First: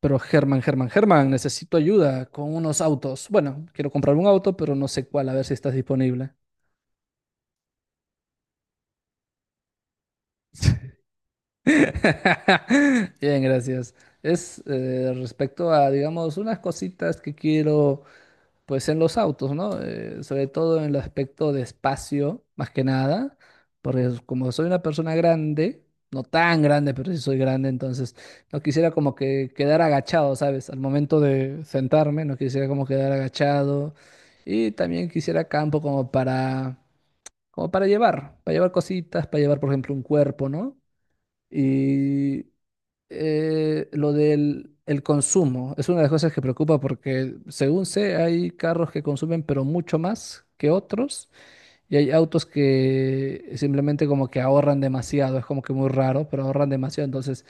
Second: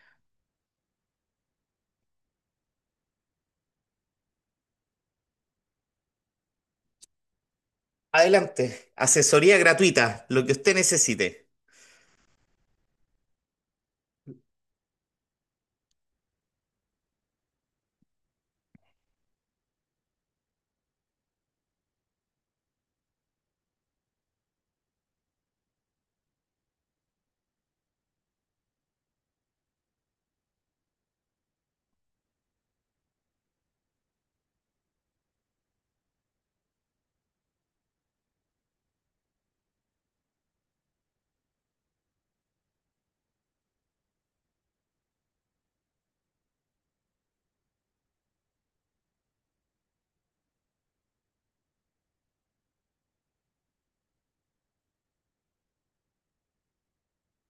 Pero Germán, Germán, Germán, necesito ayuda con unos autos. Bueno, quiero comprar un auto, pero no sé cuál, a ver si estás disponible. Adelante, asesoría gratuita, lo que usted necesite. Bien, gracias. Es respecto a, digamos, unas cositas que quiero. Pues en los autos, ¿no? Sobre todo en el aspecto de espacio, más que nada, porque como soy una persona grande, no tan grande, pero sí soy grande, entonces no quisiera como que quedar agachado, ¿sabes? Al momento de sentarme, no quisiera como quedar agachado y también quisiera campo como para, como para llevar cositas, para llevar, por ejemplo, un cuerpo, ¿no? Y lo del el consumo es una de las cosas que preocupa porque, según sé, hay carros que consumen pero mucho más que otros y hay autos que simplemente como que ahorran demasiado, es como que muy raro, pero ahorran demasiado. Entonces,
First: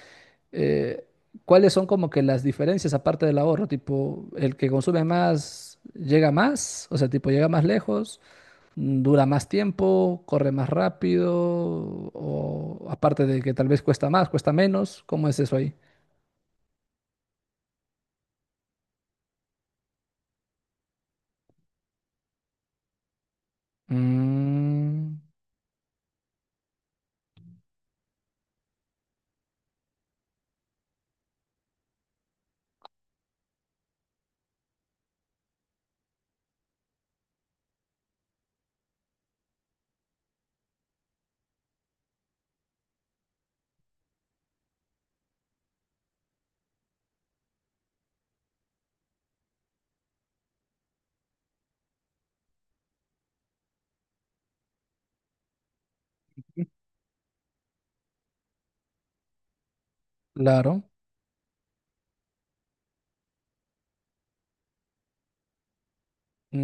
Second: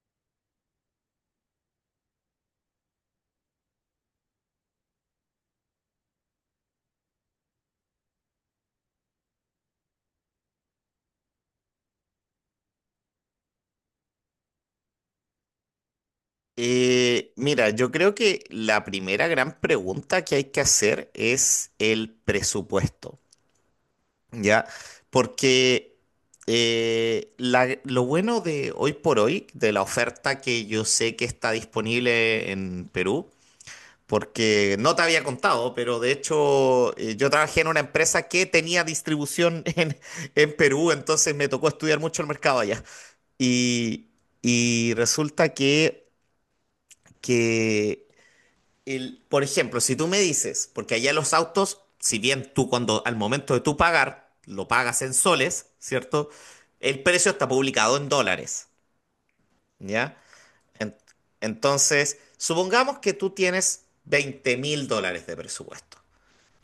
eh, ¿cuáles son como que las diferencias aparte del ahorro? Tipo, el que consume más llega más, o sea, tipo llega más lejos, dura más tiempo, corre más rápido, o aparte de que tal vez cuesta más, cuesta menos, ¿cómo es eso ahí? Mira, yo creo que la primera gran pregunta que hay que hacer es el presupuesto, ¿ya? Mm, Porque lo bueno de hoy por hoy, de la oferta que yo sé que está disponible en Perú, porque no te había contado, pero de hecho yo trabajé en una empresa que tenía distribución en Perú, entonces me tocó estudiar mucho el mercado allá. Y, y resulta que por ejemplo, si tú me dices, porque allá los autos, si bien tú cuando al momento de tú pagar, lo pagas en soles, ¿cierto? El precio está publicado en dólares, ¿ya? claro. En- entonces, supongamos que tú tienes $20,000 de presupuesto,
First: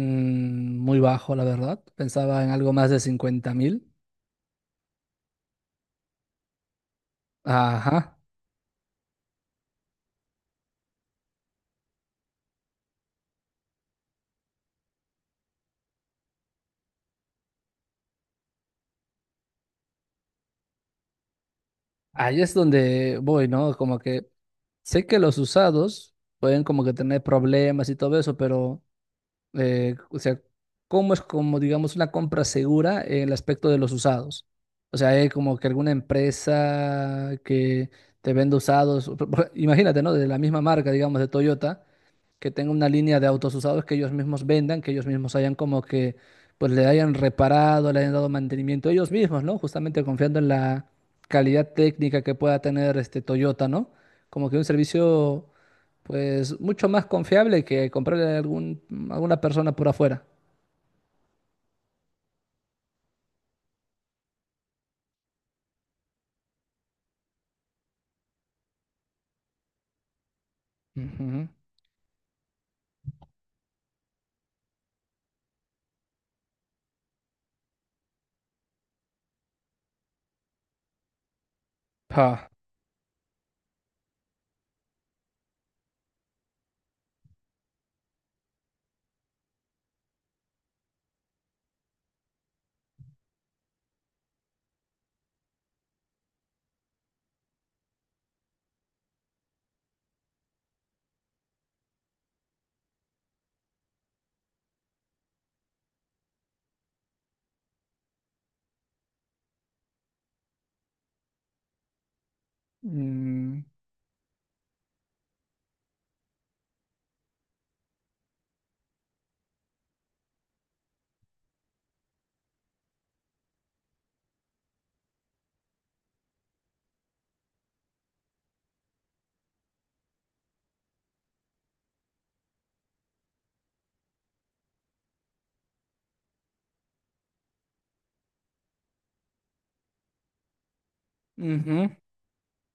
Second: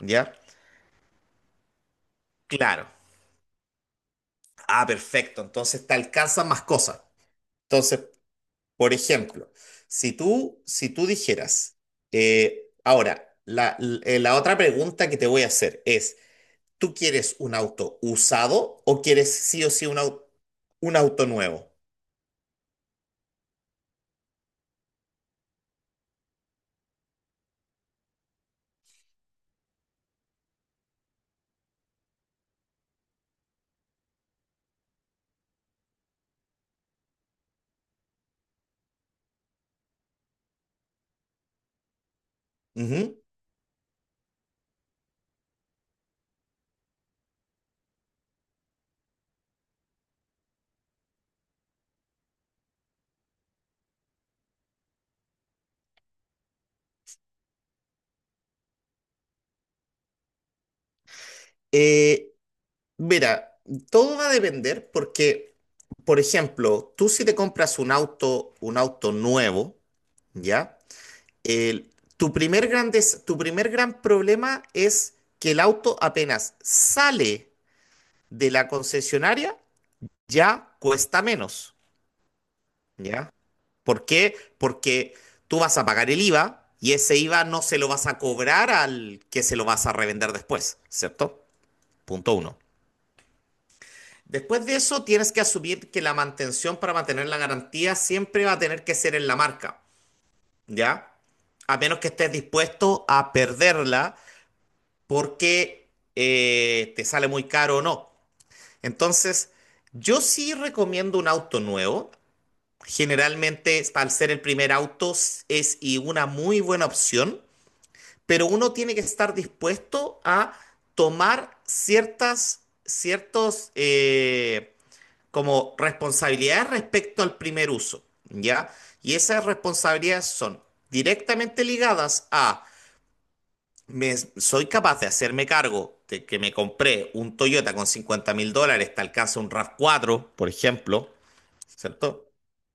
¿ya? muy bajo, la verdad. Pensaba en algo Claro. más de 50 mil. Ah, perfecto. Entonces te alcanzan más cosas. Entonces, Ajá. por ejemplo, si tú dijeras, ahora, la otra pregunta que te voy a hacer es, ¿tú quieres un auto usado o quieres sí o sí un auto nuevo? Ahí es donde voy, ¿no? Como que sé que los usados pueden como que tener problemas y todo eso, pero, o sea, ¿cómo es como, digamos, una compra segura en el aspecto de los usados? O sea, hay como que alguna empresa que te vende usados, imagínate, ¿no? De la misma marca, digamos, de Toyota que tenga una línea Ujú. de autos usados que ellos mismos vendan, que ellos mismos hayan como que, pues le hayan reparado, le hayan dado mantenimiento ellos mismos, ¿no? Justamente confiando en la calidad técnica que pueda tener este Toyota, ¿no? Como que un servicio, pues, mucho más confiable que comprarle a algún, alguna persona por afuera. Eh, Mira, todo va a depender porque, por ejemplo, tú si te compras un auto nuevo, ¿ya? Ujú. El- tu primer gran problema es que el auto apenas sale de la concesionaria ya cuesta menos, Ah. ¿ya? ¿Por qué? Porque tú vas a pagar el IVA y ese IVA no se lo vas a cobrar al que se lo vas a revender después, ¿cierto? Punto uno. Después de eso, tienes que asumir que la mantención para mantener la garantía siempre va a tener que ser en la marca, ¿ya? A menos que estés dispuesto a perderla porque te sale muy caro o no. Entonces, yo sí recomiendo un auto nuevo. Mm, Generalmente, al ser el primer auto, es y una muy buena opción, pero uno tiene que estar dispuesto a tomar ciertos, como responsabilidades respecto al primer uso, ¿ya? Y esas responsabilidades son directamente ligadas a, soy capaz de hacerme cargo de que me compré un Toyota con $50,000, te alcanza un RAV4, por ejemplo, ujú. ¿cierto?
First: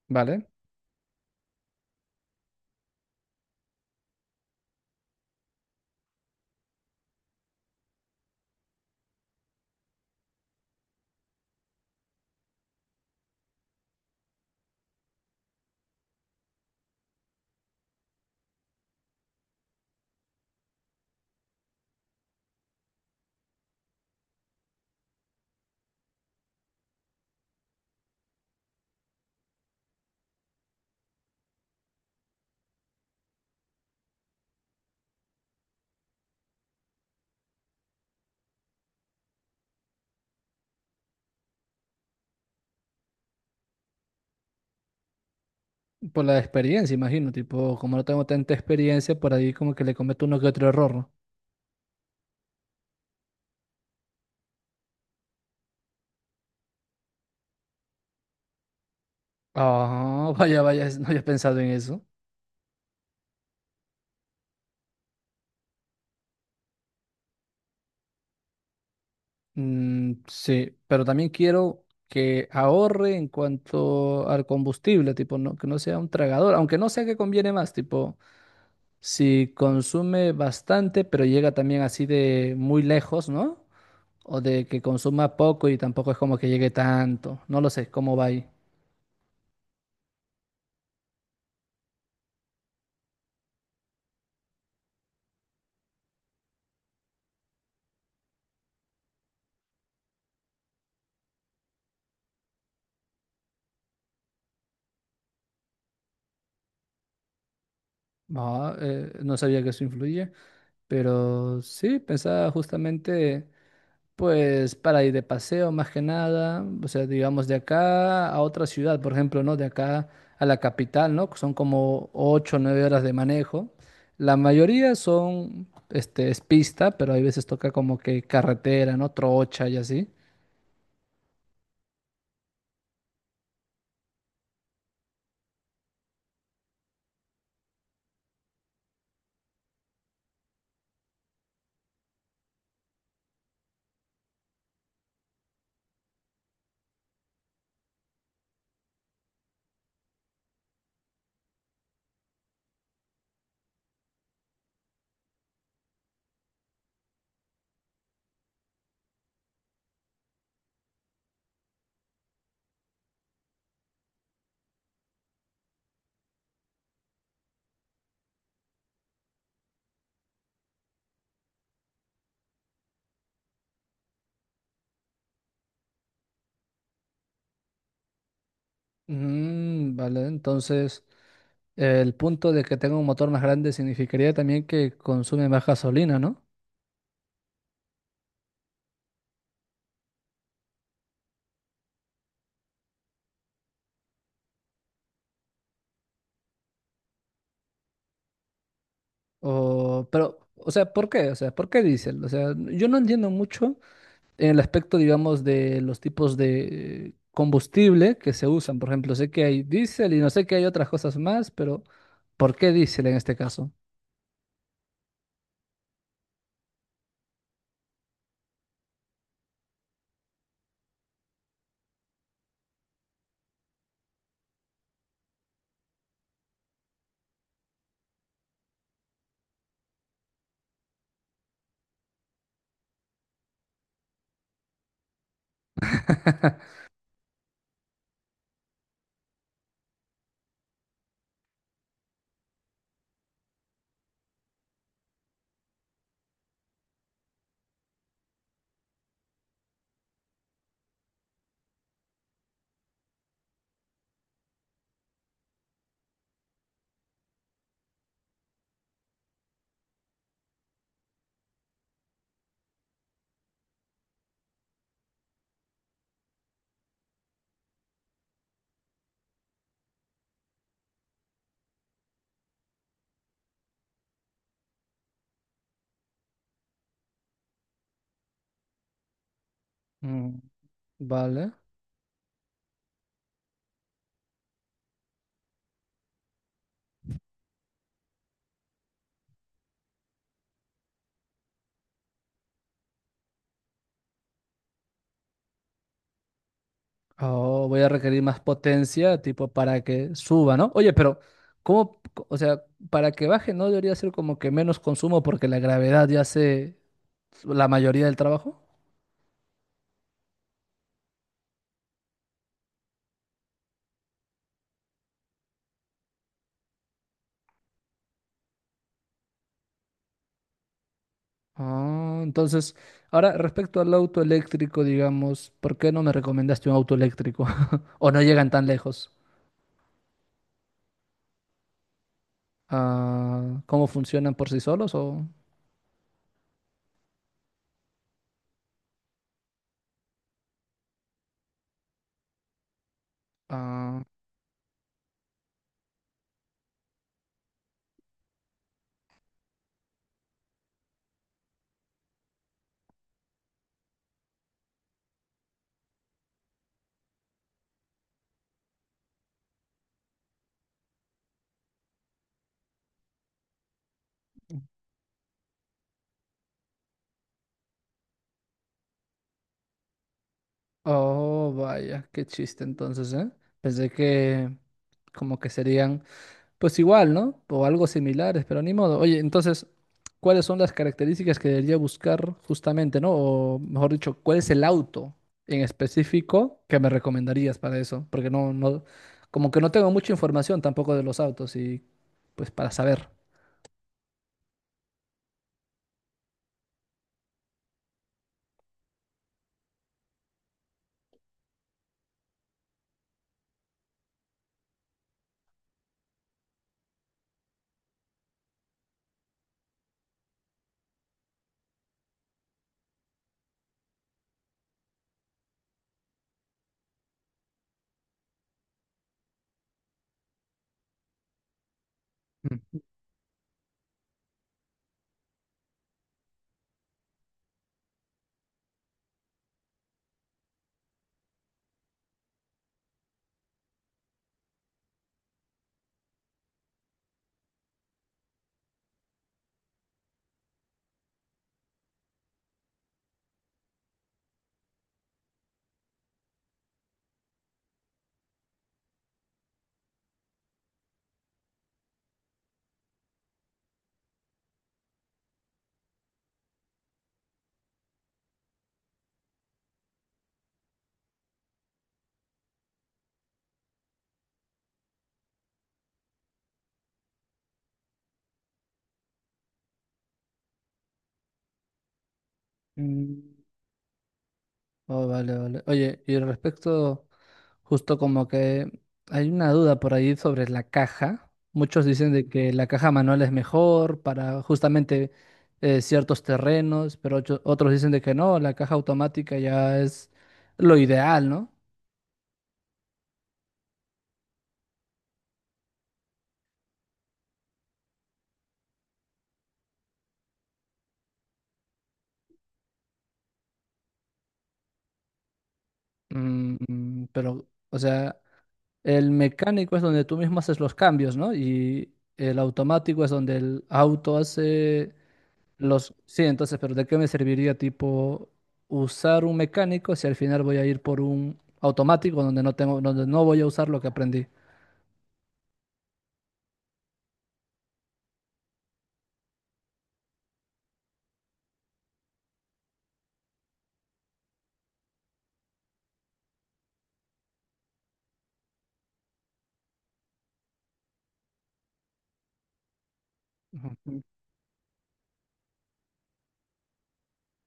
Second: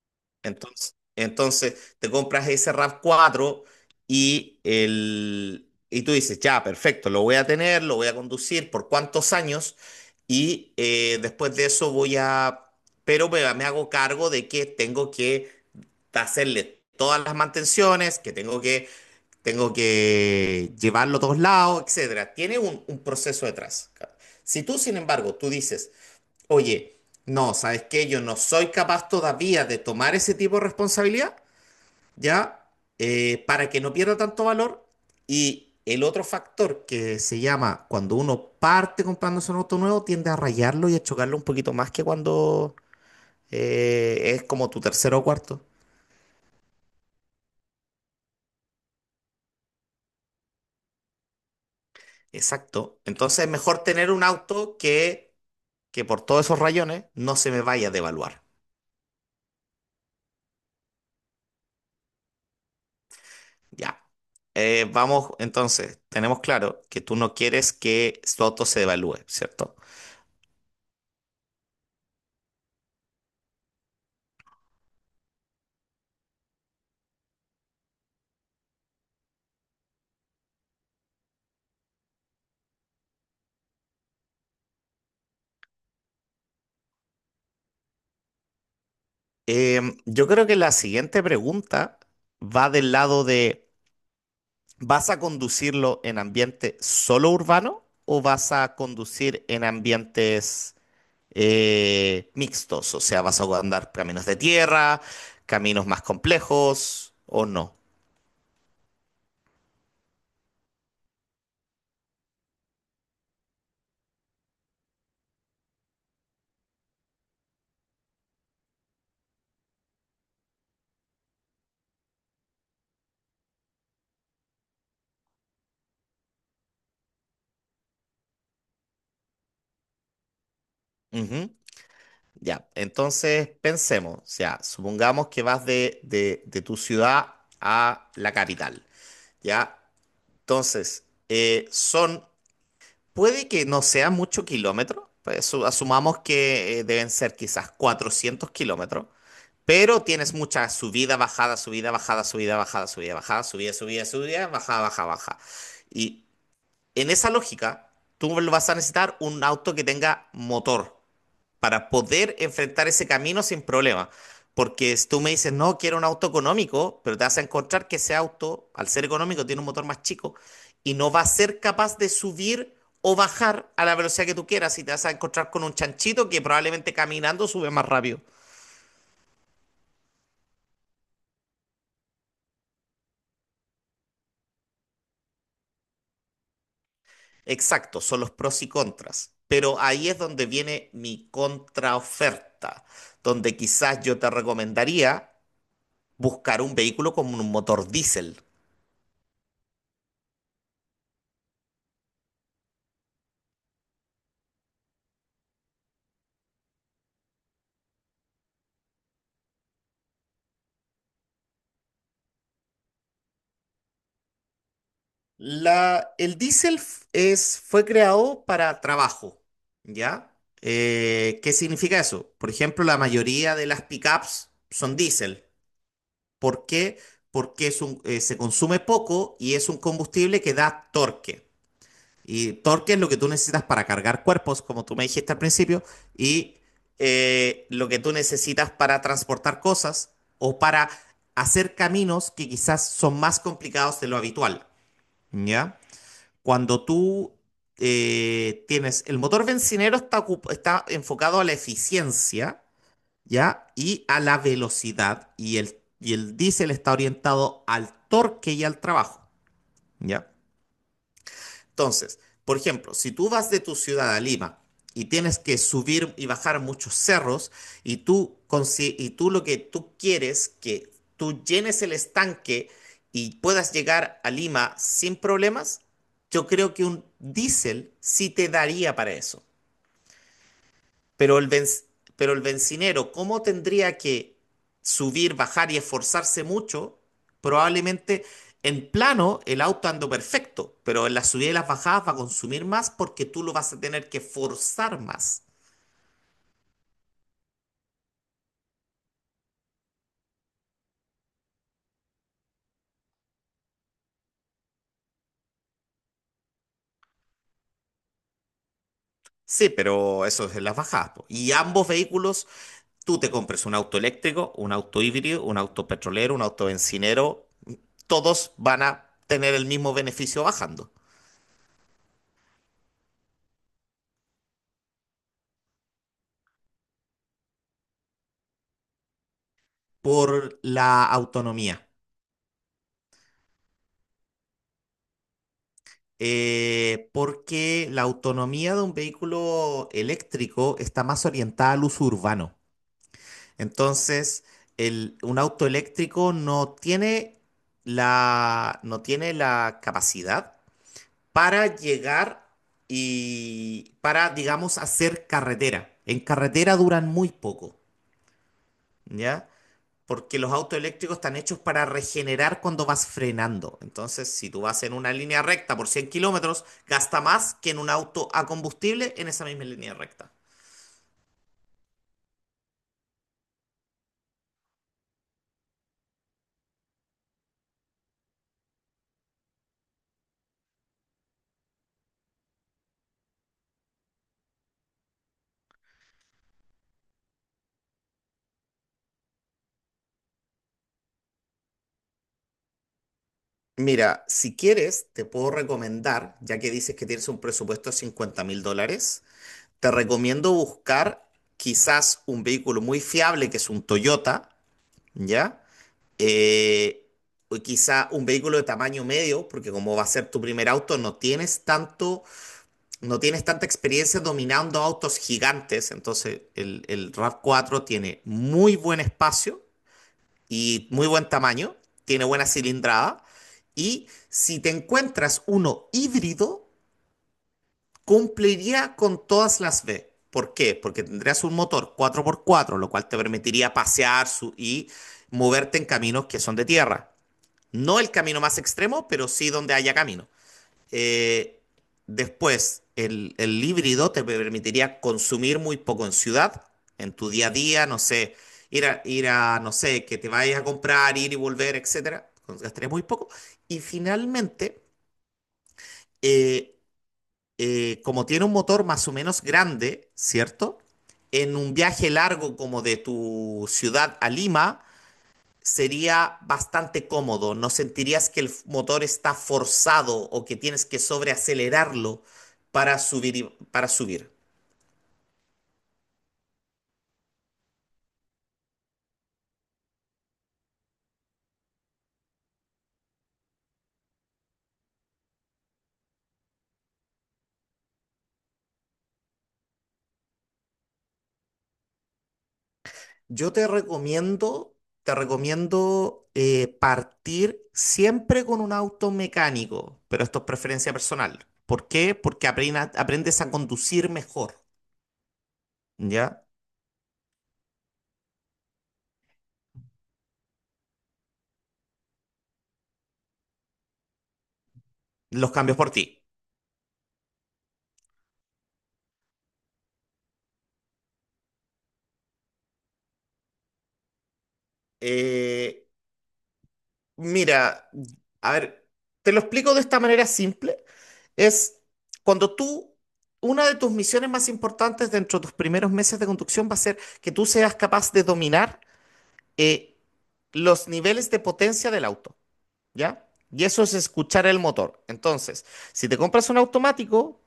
Vale. Entonces, entonces te compras ese RAV4 y, el, y tú dices, ya, perfecto, lo voy a tener, lo voy a conducir por cuántos años y después de eso voy a, pero me hago cargo de que tengo que hacerle todas las mantenciones, que tengo que llevarlo a todos lados, etcétera. Tiene un proceso detrás. Si tú, sin embargo, tú dices, oye, no, ¿sabes qué? Yo no soy capaz todavía de tomar ese tipo de responsabilidad, ¿ya? Para que no pierda tanto valor. Y el otro factor que se llama cuando uno parte comprándose un auto nuevo, tiende a rayarlo y a chocarlo un poquito más que cuando es como tu tercero o cuarto. Por la experiencia, imagino, tipo, como no tengo tanta experiencia, por ahí como que le cometo uno que otro error, ¿no? Exacto. Entonces es mejor tener un auto que por todos esos rayones no se me vaya a devaluar. Ah, vaya, vaya, no había pensado en eso. Ya. Vamos, entonces, tenemos claro que tú no quieres que su auto se devalúe, ¿cierto? Mm, sí, pero también quiero que ahorre en cuanto al combustible, tipo, no, que no sea un tragador, aunque no sea que conviene más, tipo, si consume bastante, pero llega también así de muy lejos, ¿no? O de que consuma poco y tampoco es como que llegue tanto, no lo sé, ¿cómo va ahí? Yo creo que la siguiente pregunta va del lado de, ¿vas a conducirlo en ambiente solo urbano o vas a conducir en ambientes mixtos? O sea, ¿vas a andar caminos de tierra, caminos más complejos o no? Ah, no sabía que eso influye, pero sí, pensaba justamente... Pues para ir de paseo más que nada, o sea, digamos de acá a otra ciudad, por ejemplo, ¿no? De acá a la capital, ¿no? Que son como 8, o 9 horas de manejo. La mayoría son, este, es pista, pero hay veces toca como que carretera, ¿no? Trocha y así. Ujú. Ya, entonces pensemos, o sea, supongamos que vas de tu ciudad a la capital, ¿ya? Entonces, puede que no sea mucho kilómetro, pues, asumamos que deben ser quizás 400 kilómetros, pero tienes mucha subida, bajada, subida, bajada, subida, bajada, subida, bajada, subida, subida, subida, bajada, baja, baja. Y en esa lógica, tú vas a necesitar un auto que tenga motor para poder enfrentar ese camino sin problema. Porque si tú me dices, no, quiero un auto económico, pero te vas a encontrar que ese auto, al ser económico, tiene un motor más chico y no va a ser capaz de subir o bajar a la velocidad que tú quieras y te vas a encontrar con un chanchito que probablemente caminando sube más rápido. Mm, vale, entonces el punto de que tenga un motor más grande significaría también que consume más gasolina, ¿no? Exacto, son los pros y contras. Pero ahí es donde viene mi contraoferta, donde quizás yo te recomendaría buscar un vehículo con un motor diésel. O, pero, o sea, ¿por qué? O sea, ¿por qué diésel? O sea, yo no entiendo mucho en el aspecto, digamos, de los tipos de combustible que se usan. Por ejemplo, sé que hay diésel y no sé que hay otras cosas más, pero ¿por qué diésel en este caso? El diésel fue creado para trabajo, ¿ya? ¿Qué significa eso? Por ejemplo, la mayoría de las pickups son diésel. ¿Por qué? Porque se consume poco y es un combustible que da torque. Y torque es lo que tú necesitas para cargar cuerpos, como tú me dijiste al principio, y lo que tú necesitas para transportar cosas o para hacer caminos que quizás son más complicados de lo habitual, ¿ya? Cuando tú el motor bencinero está enfocado a la eficiencia, ¿ya? Y a la velocidad, y el diésel está orientado al torque y al trabajo, ¿ya? Entonces, por ejemplo, si tú vas de tu ciudad a Lima y tienes que subir y bajar muchos cerros y tú lo que tú quieres que tú llenes el estanque y puedas llegar a Lima sin problemas, yo creo que un diésel sí te daría para eso. Mm. Pero el Vale. benz- pero el bencinero, ¿cómo tendría que subir, bajar y esforzarse mucho? Probablemente en plano el auto ando perfecto, pero en las subidas y las bajadas va a consumir más porque tú lo vas a tener que forzar más. Oh, voy a requerir más potencia, tipo, para que suba, ¿no? Oye, pero, ¿cómo? O sea, para que baje, ¿no debería ser como que menos consumo porque la gravedad ya hace la mayoría del trabajo? Sí, pero eso es en las bajadas, po. Y ambos vehículos, tú te compres un auto eléctrico, un auto híbrido, un auto petrolero, un auto bencinero, todos van a tener el mismo beneficio bajando Ah, entonces, ahora respecto al auto eléctrico, digamos, ¿por qué no me recomendaste un auto eléctrico? ¿O no llegan tan lejos? por la autonomía. Ah, ¿cómo funcionan por sí solos? O, Porque la autonomía de un vehículo eléctrico está más orientada al uso urbano. ah, Entonces, un auto eléctrico no tiene la capacidad para llegar y para, digamos, hacer carretera. En carretera duran muy poco, ¿ya? Porque los autos eléctricos están hechos para regenerar cuando vas frenando. Entonces, si tú vas en una línea recta por 100 kilómetros, gasta más que en un auto a combustible en esa misma línea recta. oh, vaya, qué chiste entonces, ¿eh? Pensé que como que serían pues igual, ¿no? O algo similares, pero ni modo. Oye, entonces, ¿cuáles son las características que debería buscar justamente, ¿no? O mejor dicho, ¿cuál es el auto en específico que me recomendarías para eso? Porque como que no tengo mucha información tampoco de los autos y pues para saber. Mira, si quieres, te puedo recomendar, ya que dices que tienes un presupuesto de 50 mil dólares, te recomiendo buscar quizás un vehículo muy fiable, que es un Toyota, ¿ya? Eh, o quizá un vehículo de tamaño medio, porque como va a ser tu primer auto, no tienes tanta experiencia dominando autos gigantes, entonces el RAV4 tiene muy buen espacio y muy buen tamaño, tiene buena Mm. cilindrada y si te encuentras uno híbrido, cumpliría con todas las B. ¿Por qué? Porque tendrías un motor 4x4, lo cual te permitiría pasear y moverte en caminos que son de tierra. No el camino más extremo, pero sí donde haya camino. Eh, Después, el híbrido te permitiría consumir muy poco en ciudad, en tu día a día, no sé, ir a, no sé, que te vayas a comprar, ir y volver, etcétera. Gastarías muy poco. Y finalmente, eh, como tiene un motor más o menos grande, ¿cierto? En un viaje largo como de tu ciudad a Lima, sería bastante cómodo. No sentirías que el motor está forzado o que tienes que sobreacelerarlo para subir, Mm. y- para subir. Oh, vale, vale. Oye, y al respecto, justo como que hay una duda por ahí sobre la caja. Muchos dicen de que la caja manual es mejor para justamente ciertos terrenos, pero otros dicen de que no, la caja automática ya es lo ideal, ¿no? Yo te recomiendo partir siempre con un auto mecánico, pero esto es preferencia personal. ¿Por qué? Porque aprendes a conducir mejor, ¿ya? Mm, mm, pero, o sea, el mecánico es donde tú mismo haces los cambios, ¿no? Y el automático es donde el auto hace. Los cambios por Los, ti. sí, entonces, pero ¿de qué me serviría tipo usar un mecánico si al final voy a ir por un automático donde donde no voy a usar lo que aprendí? Eh, Mira, a ver, te lo explico de esta manera simple. Es cuando tú, una de tus misiones más importantes dentro de tus primeros meses de conducción va a ser que tú seas capaz de dominar eh, los niveles de potencia del auto, ¿ya? Y eso es Ujú. escuchar el motor. Entonces, si te compras un automático,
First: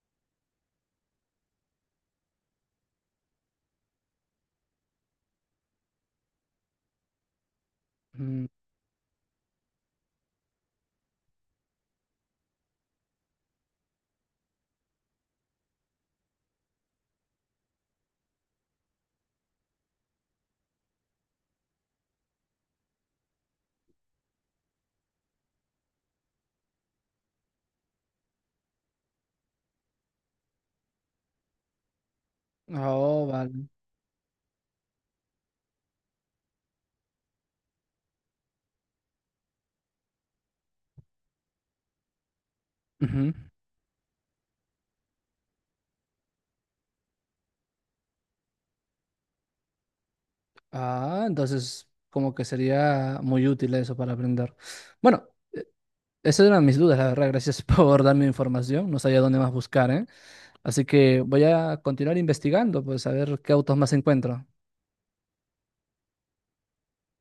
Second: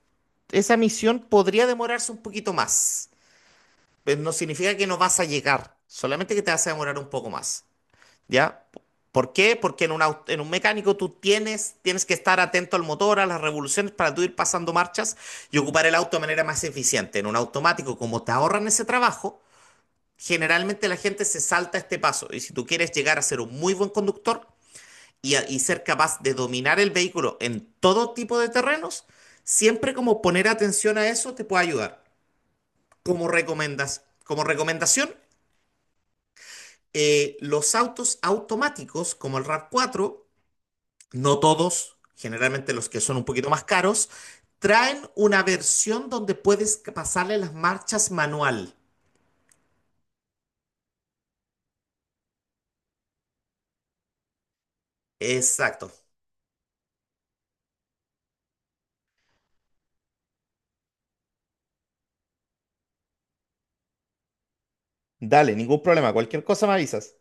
esa misión podría demorarse un poquito más. Pero no significa que no vas a llegar, solamente que te vas a demorar un poco más. Mm. ¿Ya? ¿Por qué? Porque en un mecánico tú tienes que estar atento al motor, a las revoluciones para tú ir pasando marchas y ocupar el auto de manera más eficiente. En un automático, como te ahorran ese trabajo, generalmente la gente se salta este paso. Y si tú quieres llegar a ser un muy buen conductor y ser capaz de dominar el vehículo en todo tipo de terrenos, siempre como poner atención a eso te puede ayudar. Oh, Como vale. recomendas, como recomendación, los autos automáticos como el RAV4 no todos, generalmente los que son un Ujú. poquito más caros, traen una versión donde puedes pasarle las marchas manual. Ah, entonces como que sería muy útil eso para aprender. Bueno, Exacto. esas eran mis dudas, la verdad. Gracias por darme información. No sabía dónde más buscar, ¿eh? Así que voy a continuar investigando, pues a ver qué autos más encuentro. Dale, ningún problema. Cualquier cosa me avisas.